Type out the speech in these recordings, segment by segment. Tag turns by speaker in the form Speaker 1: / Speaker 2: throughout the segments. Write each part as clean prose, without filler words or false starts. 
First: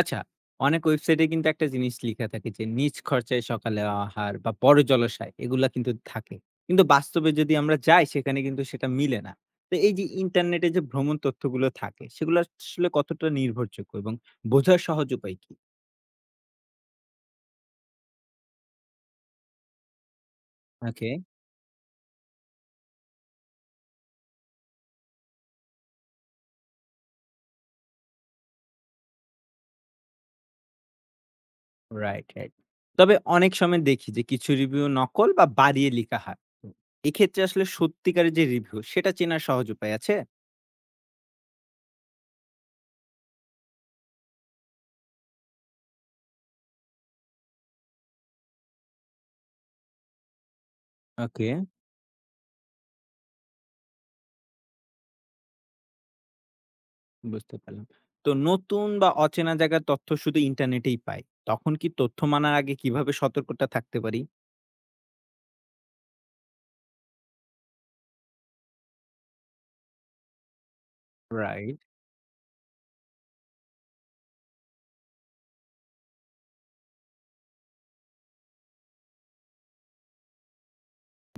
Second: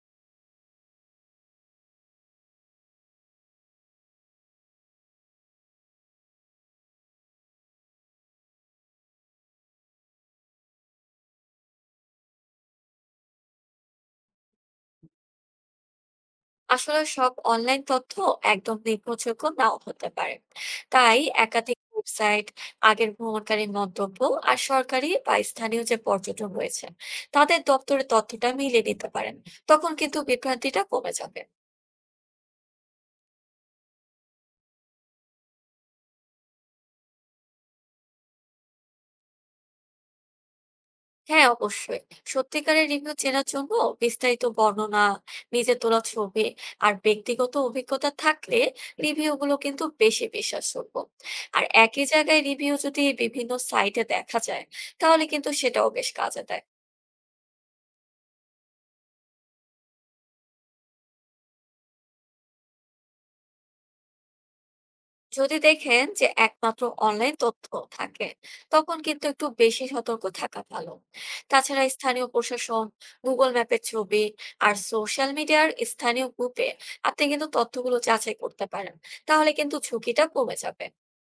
Speaker 1: আচ্ছা, অনেক ওয়েবসাইটে কিন্তু একটা জিনিস লিখা থাকে যে, নিজ খরচায় সকালে আহার বা বড় জলাশয় এগুলা কিন্তু থাকে। কিন্তু বাস্তবে যদি আমরা যাই সেখানে কিন্তু সেটা মিলে না। তো এই যে ইন্টারনেটে যে ভ্রমণ তথ্যগুলো থাকে সেগুলো আসলে কতটা নির্ভরযোগ্য এবং বোঝার সহজ উপায় কি?
Speaker 2: আসলে সব অনলাইন তথ্য একদম নির্ভরযোগ্য নাও হতে পারে।
Speaker 1: ওকে,
Speaker 2: তাই একাধিক ওয়েবসাইট, আগের ভ্রমণকারীর মন্তব্য আর সরকারি বা স্থানীয় যে পর্যটন রয়েছে তাদের দপ্তরের তথ্যটা মিলিয়ে নিতে পারেন। তখন কিন্তু বিভ্রান্তিটা কমে যাবে।
Speaker 1: Right, right. তবে অনেক সময় দেখি যে কিছু রিভিউ নকল বা বাড়িয়ে লিখা হয়। এক্ষেত্রে আসলে সত্যিকারের যে রিভিউ সেটা চেনার সহজ উপায় আছে?
Speaker 2: হ্যাঁ, অবশ্যই। সত্যিকারের রিভিউ চেনার জন্য বিস্তারিত বর্ণনা, নিজের তোলা ছবি আর ব্যক্তিগত অভিজ্ঞতা থাকলে রিভিউ গুলো কিন্তু বেশি বিশ্বাসযোগ্য।
Speaker 1: ওকে।
Speaker 2: আর একই জায়গায় রিভিউ যদি বিভিন্ন সাইটে দেখা যায়, তাহলে কিন্তু সেটাও বেশ কাজে দেয়।
Speaker 1: বুঝতে পারলাম। তো নতুন বা অচেনা জায়গার তথ্য শুধু ইন্টারনেটেই পাই। তখন কি তথ্য মানার আগে কিভাবে সতর্কতা থাকতে পারি?
Speaker 2: যদি দেখেন যে একমাত্র অনলাইন তথ্য থাকে, তখন কিন্তু একটু বেশি সতর্ক থাকা ভালো।
Speaker 1: রাইট।
Speaker 2: তাছাড়া স্থানীয় প্রশাসন, গুগল ম্যাপের ছবি আর সোশ্যাল মিডিয়ার স্থানীয় গ্রুপে আপনি কিন্তু তথ্যগুলো যাচাই করতে পারেন। তাহলে কিন্তু ঝুঁকিটা কমে যাবে।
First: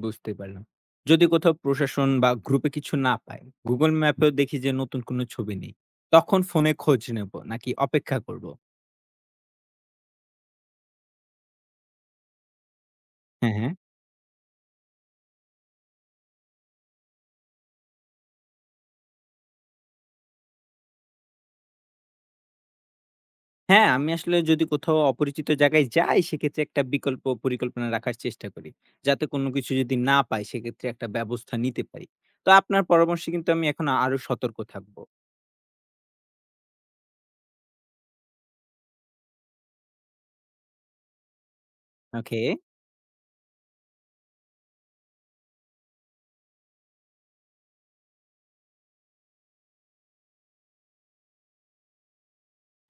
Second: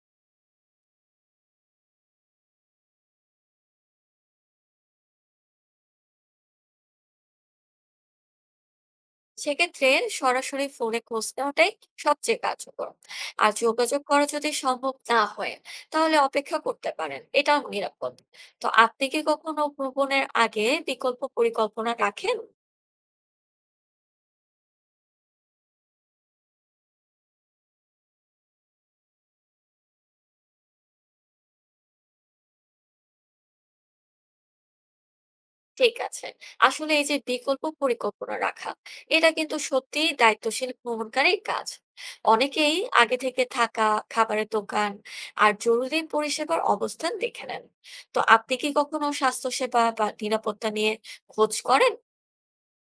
Speaker 1: বুঝতে পারলাম। যদি কোথাও প্রশাসন বা গ্রুপে কিছু না পাই, Google ম্যাপেও দেখি যে নতুন কোনো ছবি নেই। তখন ফোনে খোঁজ নেব নাকি অপেক্ষা করব?
Speaker 2: সেক্ষেত্রে সরাসরি ফোনে খোঁজ নেওয়াটাই সবচেয়ে কার্যকর। আর
Speaker 1: হ্যাঁ, হ্যাঁ।
Speaker 2: যোগাযোগ করা যদি সম্ভব না হয়, তাহলে অপেক্ষা করতে পারেন, এটাও নিরাপদ। তো আপনি কি কখনো ভ্রমণের আগে বিকল্প পরিকল্পনা রাখেন?
Speaker 1: হ্যাঁ, আমি আসলে যদি কোথাও অপরিচিত জায়গায় যাই সেক্ষেত্রে একটা বিকল্প পরিকল্পনা রাখার চেষ্টা করি। যাতে কোনো কিছু যদি না পাই সেক্ষেত্রে একটা ব্যবস্থা নিতে পারি। তো আপনার পরামর্শে কিন্তু আমি এখন আরো সতর্ক থাকবো।
Speaker 2: ঠিক আছে। আসলে এই যে বিকল্প পরিকল্পনা রাখা, এটা কিন্তু সত্যিই দায়িত্বশীল ভ্রমণকারীর কাজ।
Speaker 1: ওকে।
Speaker 2: অনেকেই আগে থেকে থাকা, খাবারের দোকান আর জরুরি পরিষেবার অবস্থান দেখে নেন। তো আপনি কি কখনো স্বাস্থ্যসেবা বা নিরাপত্তা নিয়ে খোঁজ করেন?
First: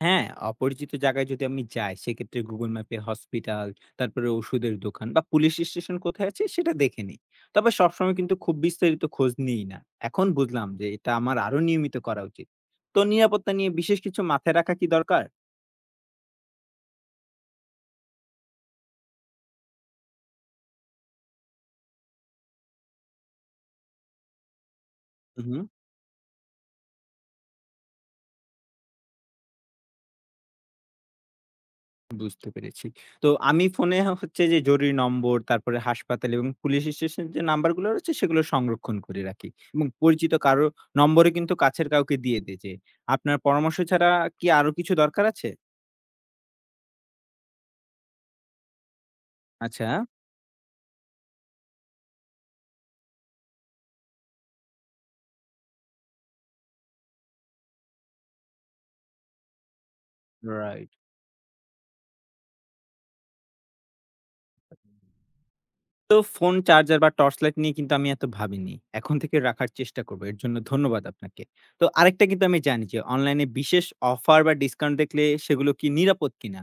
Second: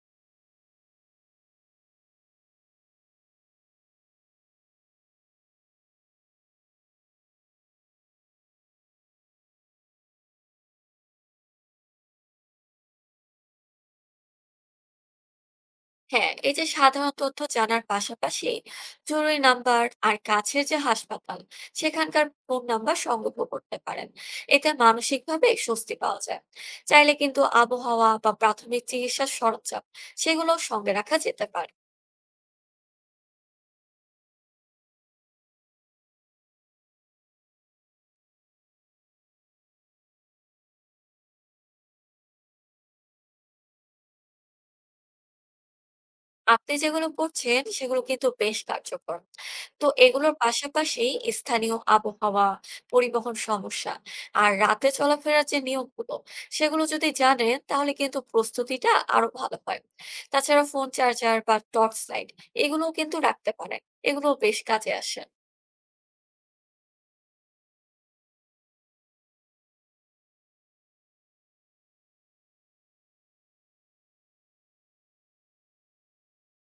Speaker 1: হ্যাঁ, অপরিচিত জায়গায় যদি আমি যাই সেক্ষেত্রে Google ম্যাপে হসপিটাল, তারপরে ওষুধের দোকান বা পুলিশ স্টেশন কোথায় আছে সেটা দেখে নিই। তবে সবসময় কিন্তু খুব বিস্তারিত খোঁজ নিই না। এখন বুঝলাম যে এটা আমার আরো নিয়মিত করা উচিত। তো নিরাপত্তা নিয়ে বিশেষ কিছু মাথায় রাখা কি দরকার?
Speaker 2: হ্যাঁ, এই যে সাধারণ তথ্য জানার পাশাপাশি জরুরি নাম্বার আর কাছের যে হাসপাতাল, সেখানকার ফোন নাম্বার সংগ্রহ করতে পারেন। এতে মানসিক ভাবে
Speaker 1: হুম,
Speaker 2: স্বস্তি পাওয়া যায়। চাইলে কিন্তু আবহাওয়া বা প্রাথমিক চিকিৎসার সরঞ্জাম সেগুলো সঙ্গে রাখা যেতে পারে।
Speaker 1: বুঝতে পেরেছি। তো আমি ফোনে হচ্ছে যে জরুরি নম্বর, তারপরে হাসপাতাল এবং পুলিশ স্টেশন যে নাম্বারগুলো রয়েছে সেগুলো সংরক্ষণ করে রাখি। এবং পরিচিত কারো নম্বরে কিন্তু কাছের কাউকে দিয়ে দেই যে, আপনার পরামর্শ ছাড়া কি আরো কিছু দরকার আছে?
Speaker 2: আপনি যেগুলো করছেন সেগুলো কিন্তু বেশ কার্যকর। তো
Speaker 1: আচ্ছা।
Speaker 2: এগুলোর পাশাপাশি স্থানীয় আবহাওয়া, পরিবহন সমস্যা আর রাতে চলাফেরার যে নিয়মগুলো সেগুলো যদি জানেন তাহলে কিন্তু প্রস্তুতিটা আরো ভালো হয়। তাছাড়া ফোন
Speaker 1: রাইট।
Speaker 2: চার্জার বা টর্চ লাইট এগুলোও কিন্তু রাখতে পারেন। এগুলো বেশ কাজে আসে।
Speaker 1: তো ফোন চার্জার বা টর্চ লাইট নিয়ে কিন্তু আমি এত ভাবিনি। এখন থেকে রাখার চেষ্টা করব। এর জন্য ধন্যবাদ আপনাকে। তো আরেকটা কিন্তু আমি জানি যে অনলাইনে বিশেষ অফার বা ডিসকাউন্ট দেখলে সেগুলো কি নিরাপদ কিনা?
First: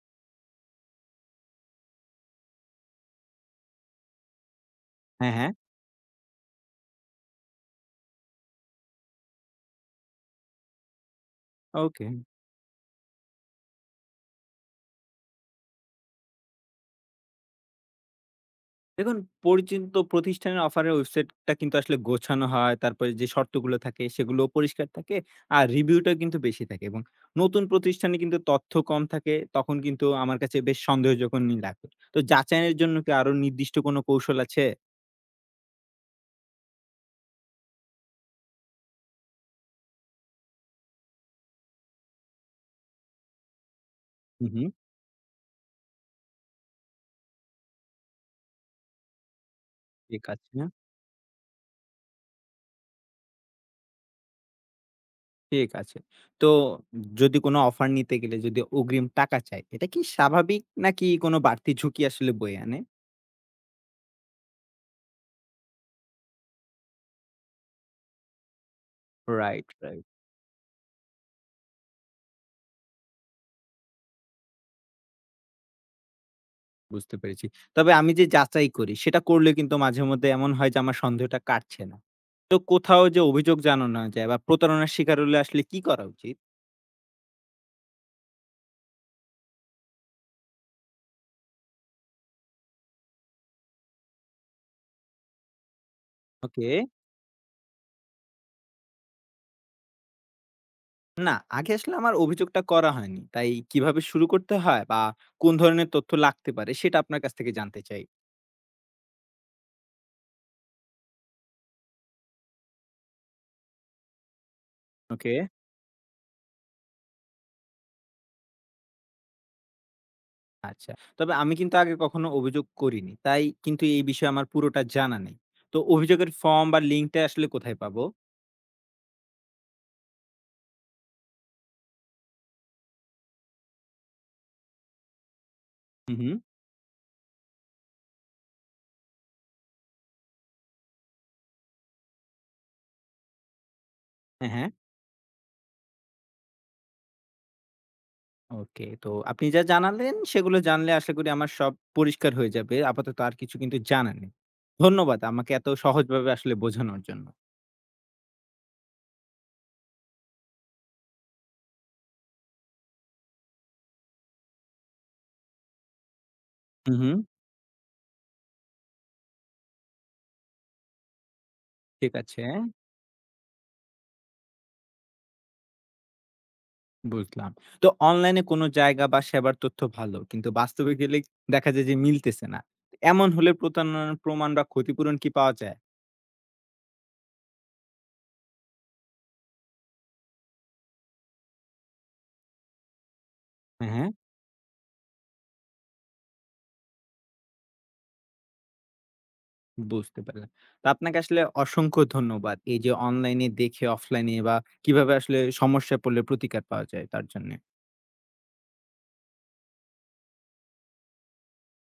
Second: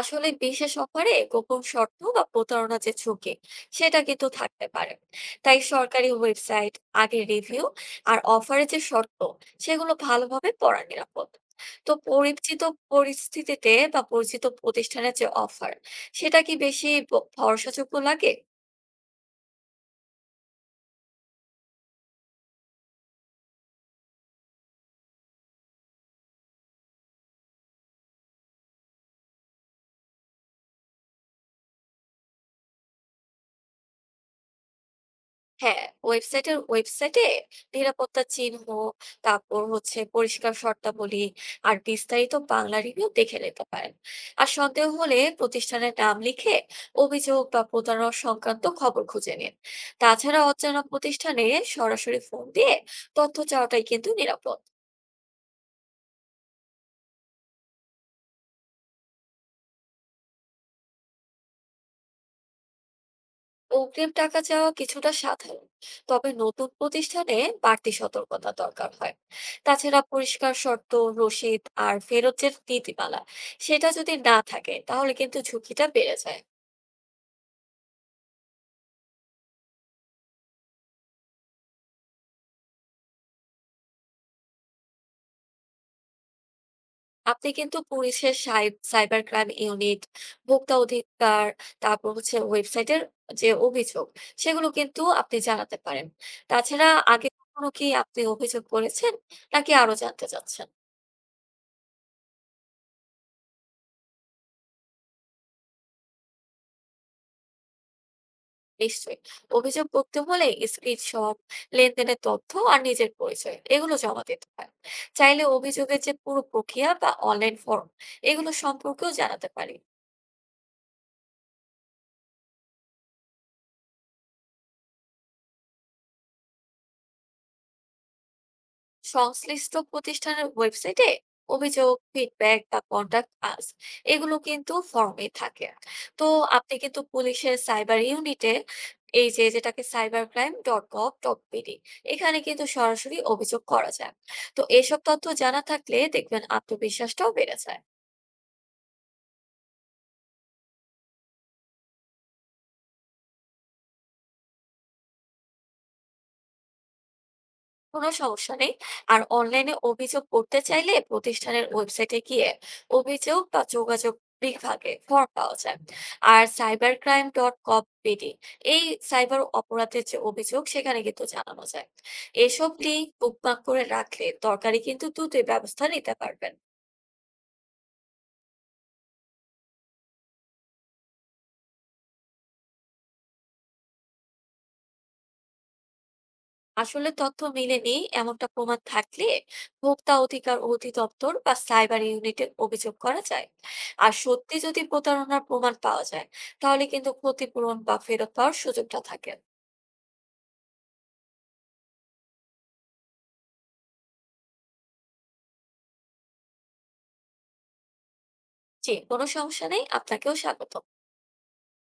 Speaker 2: আসলে বিশেষ অফারে গোপন শর্ত বা প্রতারণা যে ঝুঁকি, সেটা কিন্তু থাকতে পারে।
Speaker 1: হ্যাঁ, হ্যাঁ।
Speaker 2: তাই সরকারি ওয়েবসাইট, আগের রিভিউ আর অফারের যে শর্ত সেগুলো ভালোভাবে পড়া নিরাপদ। তো
Speaker 1: ওকে।
Speaker 2: পরিচিত পরিস্থিতিতে বা পরিচিত প্রতিষ্ঠানের যে অফার, সেটা কি বেশি ভরসাযোগ্য লাগে?
Speaker 1: দেখুন পরিচিত প্রতিষ্ঠানের অফারের ওয়েবসাইটটা কিন্তু আসলে গোছানো হয়। তারপরে যে শর্তগুলো থাকে সেগুলোও পরিষ্কার থাকে। আর রিভিউটাও কিন্তু বেশি থাকে এবং নতুন প্রতিষ্ঠানে কিন্তু তথ্য কম থাকে। তখন কিন্তু আমার কাছে বেশ সন্দেহজনকই লাগে। তো যাচাইয়ের জন্য কি আরো নির্দিষ্ট কোনো কৌশল আছে?
Speaker 2: হ্যাঁ, ওয়েবসাইটে নিরাপত্তা চিহ্ন, তারপর হচ্ছে পরিষ্কার শর্তাবলী আর বিস্তারিত বাংলা রিভিউ দেখে নিতে পারেন। আর
Speaker 1: হুম, হুম।
Speaker 2: সন্দেহ হলে প্রতিষ্ঠানের নাম লিখে অভিযোগ বা প্রতারণা সংক্রান্ত খবর খুঁজে নিন।
Speaker 1: ঠিক
Speaker 2: তাছাড়া
Speaker 1: আছে,
Speaker 2: অচেনা প্রতিষ্ঠানে সরাসরি ফোন দিয়ে তথ্য চাওয়াটাই কিন্তু নিরাপদ।
Speaker 1: ঠিক আছে। তো যদি কোনো অফার নিতে গেলে যদি অগ্রিম টাকা চায়, এটা কি স্বাভাবিক নাকি কোনো বাড়তি ঝুঁকি আসলে বয়ে আনে?
Speaker 2: অগ্রিম টাকা চাওয়া কিছুটা সাধারণ, তবে নতুন প্রতিষ্ঠানে বাড়তি সতর্কতা দরকার হয়।
Speaker 1: রাইট,
Speaker 2: তাছাড়া
Speaker 1: রাইট।
Speaker 2: পরিষ্কার শর্ত, রসিদ আর ফেরত যে নীতিমালা, সেটা যদি না থাকে তাহলে কিন্তু ঝুঁকিটা বেড়ে যায়।
Speaker 1: বুঝতে পেরেছি। তবে আমি যে যাচাই করি সেটা করলে কিন্তু মাঝেমধ্যে এমন হয় যে আমার সন্দেহটা কাটছে না। তো কোথাও যে অভিযোগ জানানো যায় বা প্রতারণার শিকার হলে আসলে কি করা উচিত?
Speaker 2: আপনি কিন্তু পুলিশের সাইবার ক্রাইম ইউনিট, ভোক্তা অধিকার, তারপর হচ্ছে ওয়েবসাইটের যে অভিযোগ, সেগুলো কিন্তু আপনি জানাতে পারেন।
Speaker 1: ওকে।
Speaker 2: তাছাড়া আগে কখনো কি আপনি অভিযোগ করেছেন, নাকি আরো জানতে চাচ্ছেন?
Speaker 1: না, আগে আসলে আমার অভিযোগটা করা হয়নি। তাই কিভাবে শুরু করতে হয় বা কোন ধরনের তথ্য লাগতে পারে সেটা আপনার কাছ থেকে জানতে চাই।
Speaker 2: নিশ্চয়ই। অভিযোগ করতে হলে স্ক্রিনশট, লেনদেনের তথ্য আর নিজের পরিচয়, এগুলো জমা দিতে হয়।
Speaker 1: ওকে।
Speaker 2: চাইলে অভিযোগের যে পুরো প্রক্রিয়া বা অনলাইন ফর্ম, এগুলো সম্পর্কেও জানাতে পারি।
Speaker 1: আচ্ছা। তবে আমি কিন্তু আগে কখনো অভিযোগ করিনি। তাই কিন্তু এই বিষয়ে আমার পুরোটা জানা নেই। তো অভিযোগের ফর্ম বা লিঙ্কটা আসলে কোথায় পাবো?
Speaker 2: সংশ্লিষ্ট প্রতিষ্ঠানের ওয়েবসাইটে অভিযোগ, ফিডব্যাক বা কন্টাক্ট আস, এগুলো কিন্তু ফর্মে থাকে।
Speaker 1: হু,
Speaker 2: তো
Speaker 1: হু।
Speaker 2: আপনি কিন্তু পুলিশের সাইবার ইউনিটে, এই যে যেটাকে cybercrime.gov.bd, এখানে কিন্তু সরাসরি অভিযোগ করা যায়।
Speaker 1: হ্যাঁ,
Speaker 2: তো
Speaker 1: হ্যাঁ।
Speaker 2: এসব তথ্য জানা থাকলে দেখবেন আত্মবিশ্বাসটাও বেড়ে যায়।
Speaker 1: ওকে। তো আপনি যা জানালেন সেগুলো জানলে আশা করি আমার সব পরিষ্কার হয়ে যাবে। আপাতত আর কিছু কিন্তু জানা নেই। ধন্যবাদ আমাকে এত সহজভাবে আসলে বোঝানোর জন্য।
Speaker 2: কোনো সমস্যা নেই। আর অনলাইনে অভিযোগ করতে চাইলে প্রতিষ্ঠানের ওয়েবসাইটে গিয়ে অভিযোগ বা যোগাযোগ বিভাগে ফর্ম পাওয়া যায়। আর সাইবার
Speaker 1: হু, হু।
Speaker 2: ক্রাইম ডট কপ বিডি এই সাইবার অপরাধের যে অভিযোগ সেখানে কিন্তু জানানো যায়।
Speaker 1: ঠিক আছে,
Speaker 2: এসব লিঙ্ক বুকমার্ক করে রাখলে দরকারই কিন্তু দ্রুতই ব্যবস্থা নিতে পারবেন।
Speaker 1: বুঝলাম। তো অনলাইনে কোনো জায়গা বা সেবার তথ্য ভালো। কিন্তু বাস্তবে গেলে দেখা যায় যে মিলতেছে না। এমন হলে প্রতারণার প্রমাণ বা ক্ষতিপূরণ কি পাওয়া যায়?
Speaker 2: আসলে তথ্য মিলেনি এমনটা প্রমাণ থাকলে ভোক্তা অধিকার অধিদপ্তর বা সাইবার ইউনিটে অভিযোগ করা যায়।
Speaker 1: হ্যাঁ, হ্যাঁ।
Speaker 2: আর সত্যি যদি প্রতারণার প্রমাণ পাওয়া যায় তাহলে কিন্তু ক্ষতিপূরণ বা ফেরত পাওয়ার সুযোগটা থাকে।
Speaker 1: বুঝতে পারলাম। তো আপনাকে আসলে অসংখ্য ধন্যবাদ। এই যে অনলাইনে দেখে অফলাইনে বা কিভাবে আসলে সমস্যায় পড়লে প্রতিকার পাওয়া যায় তার জন্য।
Speaker 2: জি, কোনো সমস্যা নেই, আপনাকেও স্বাগত।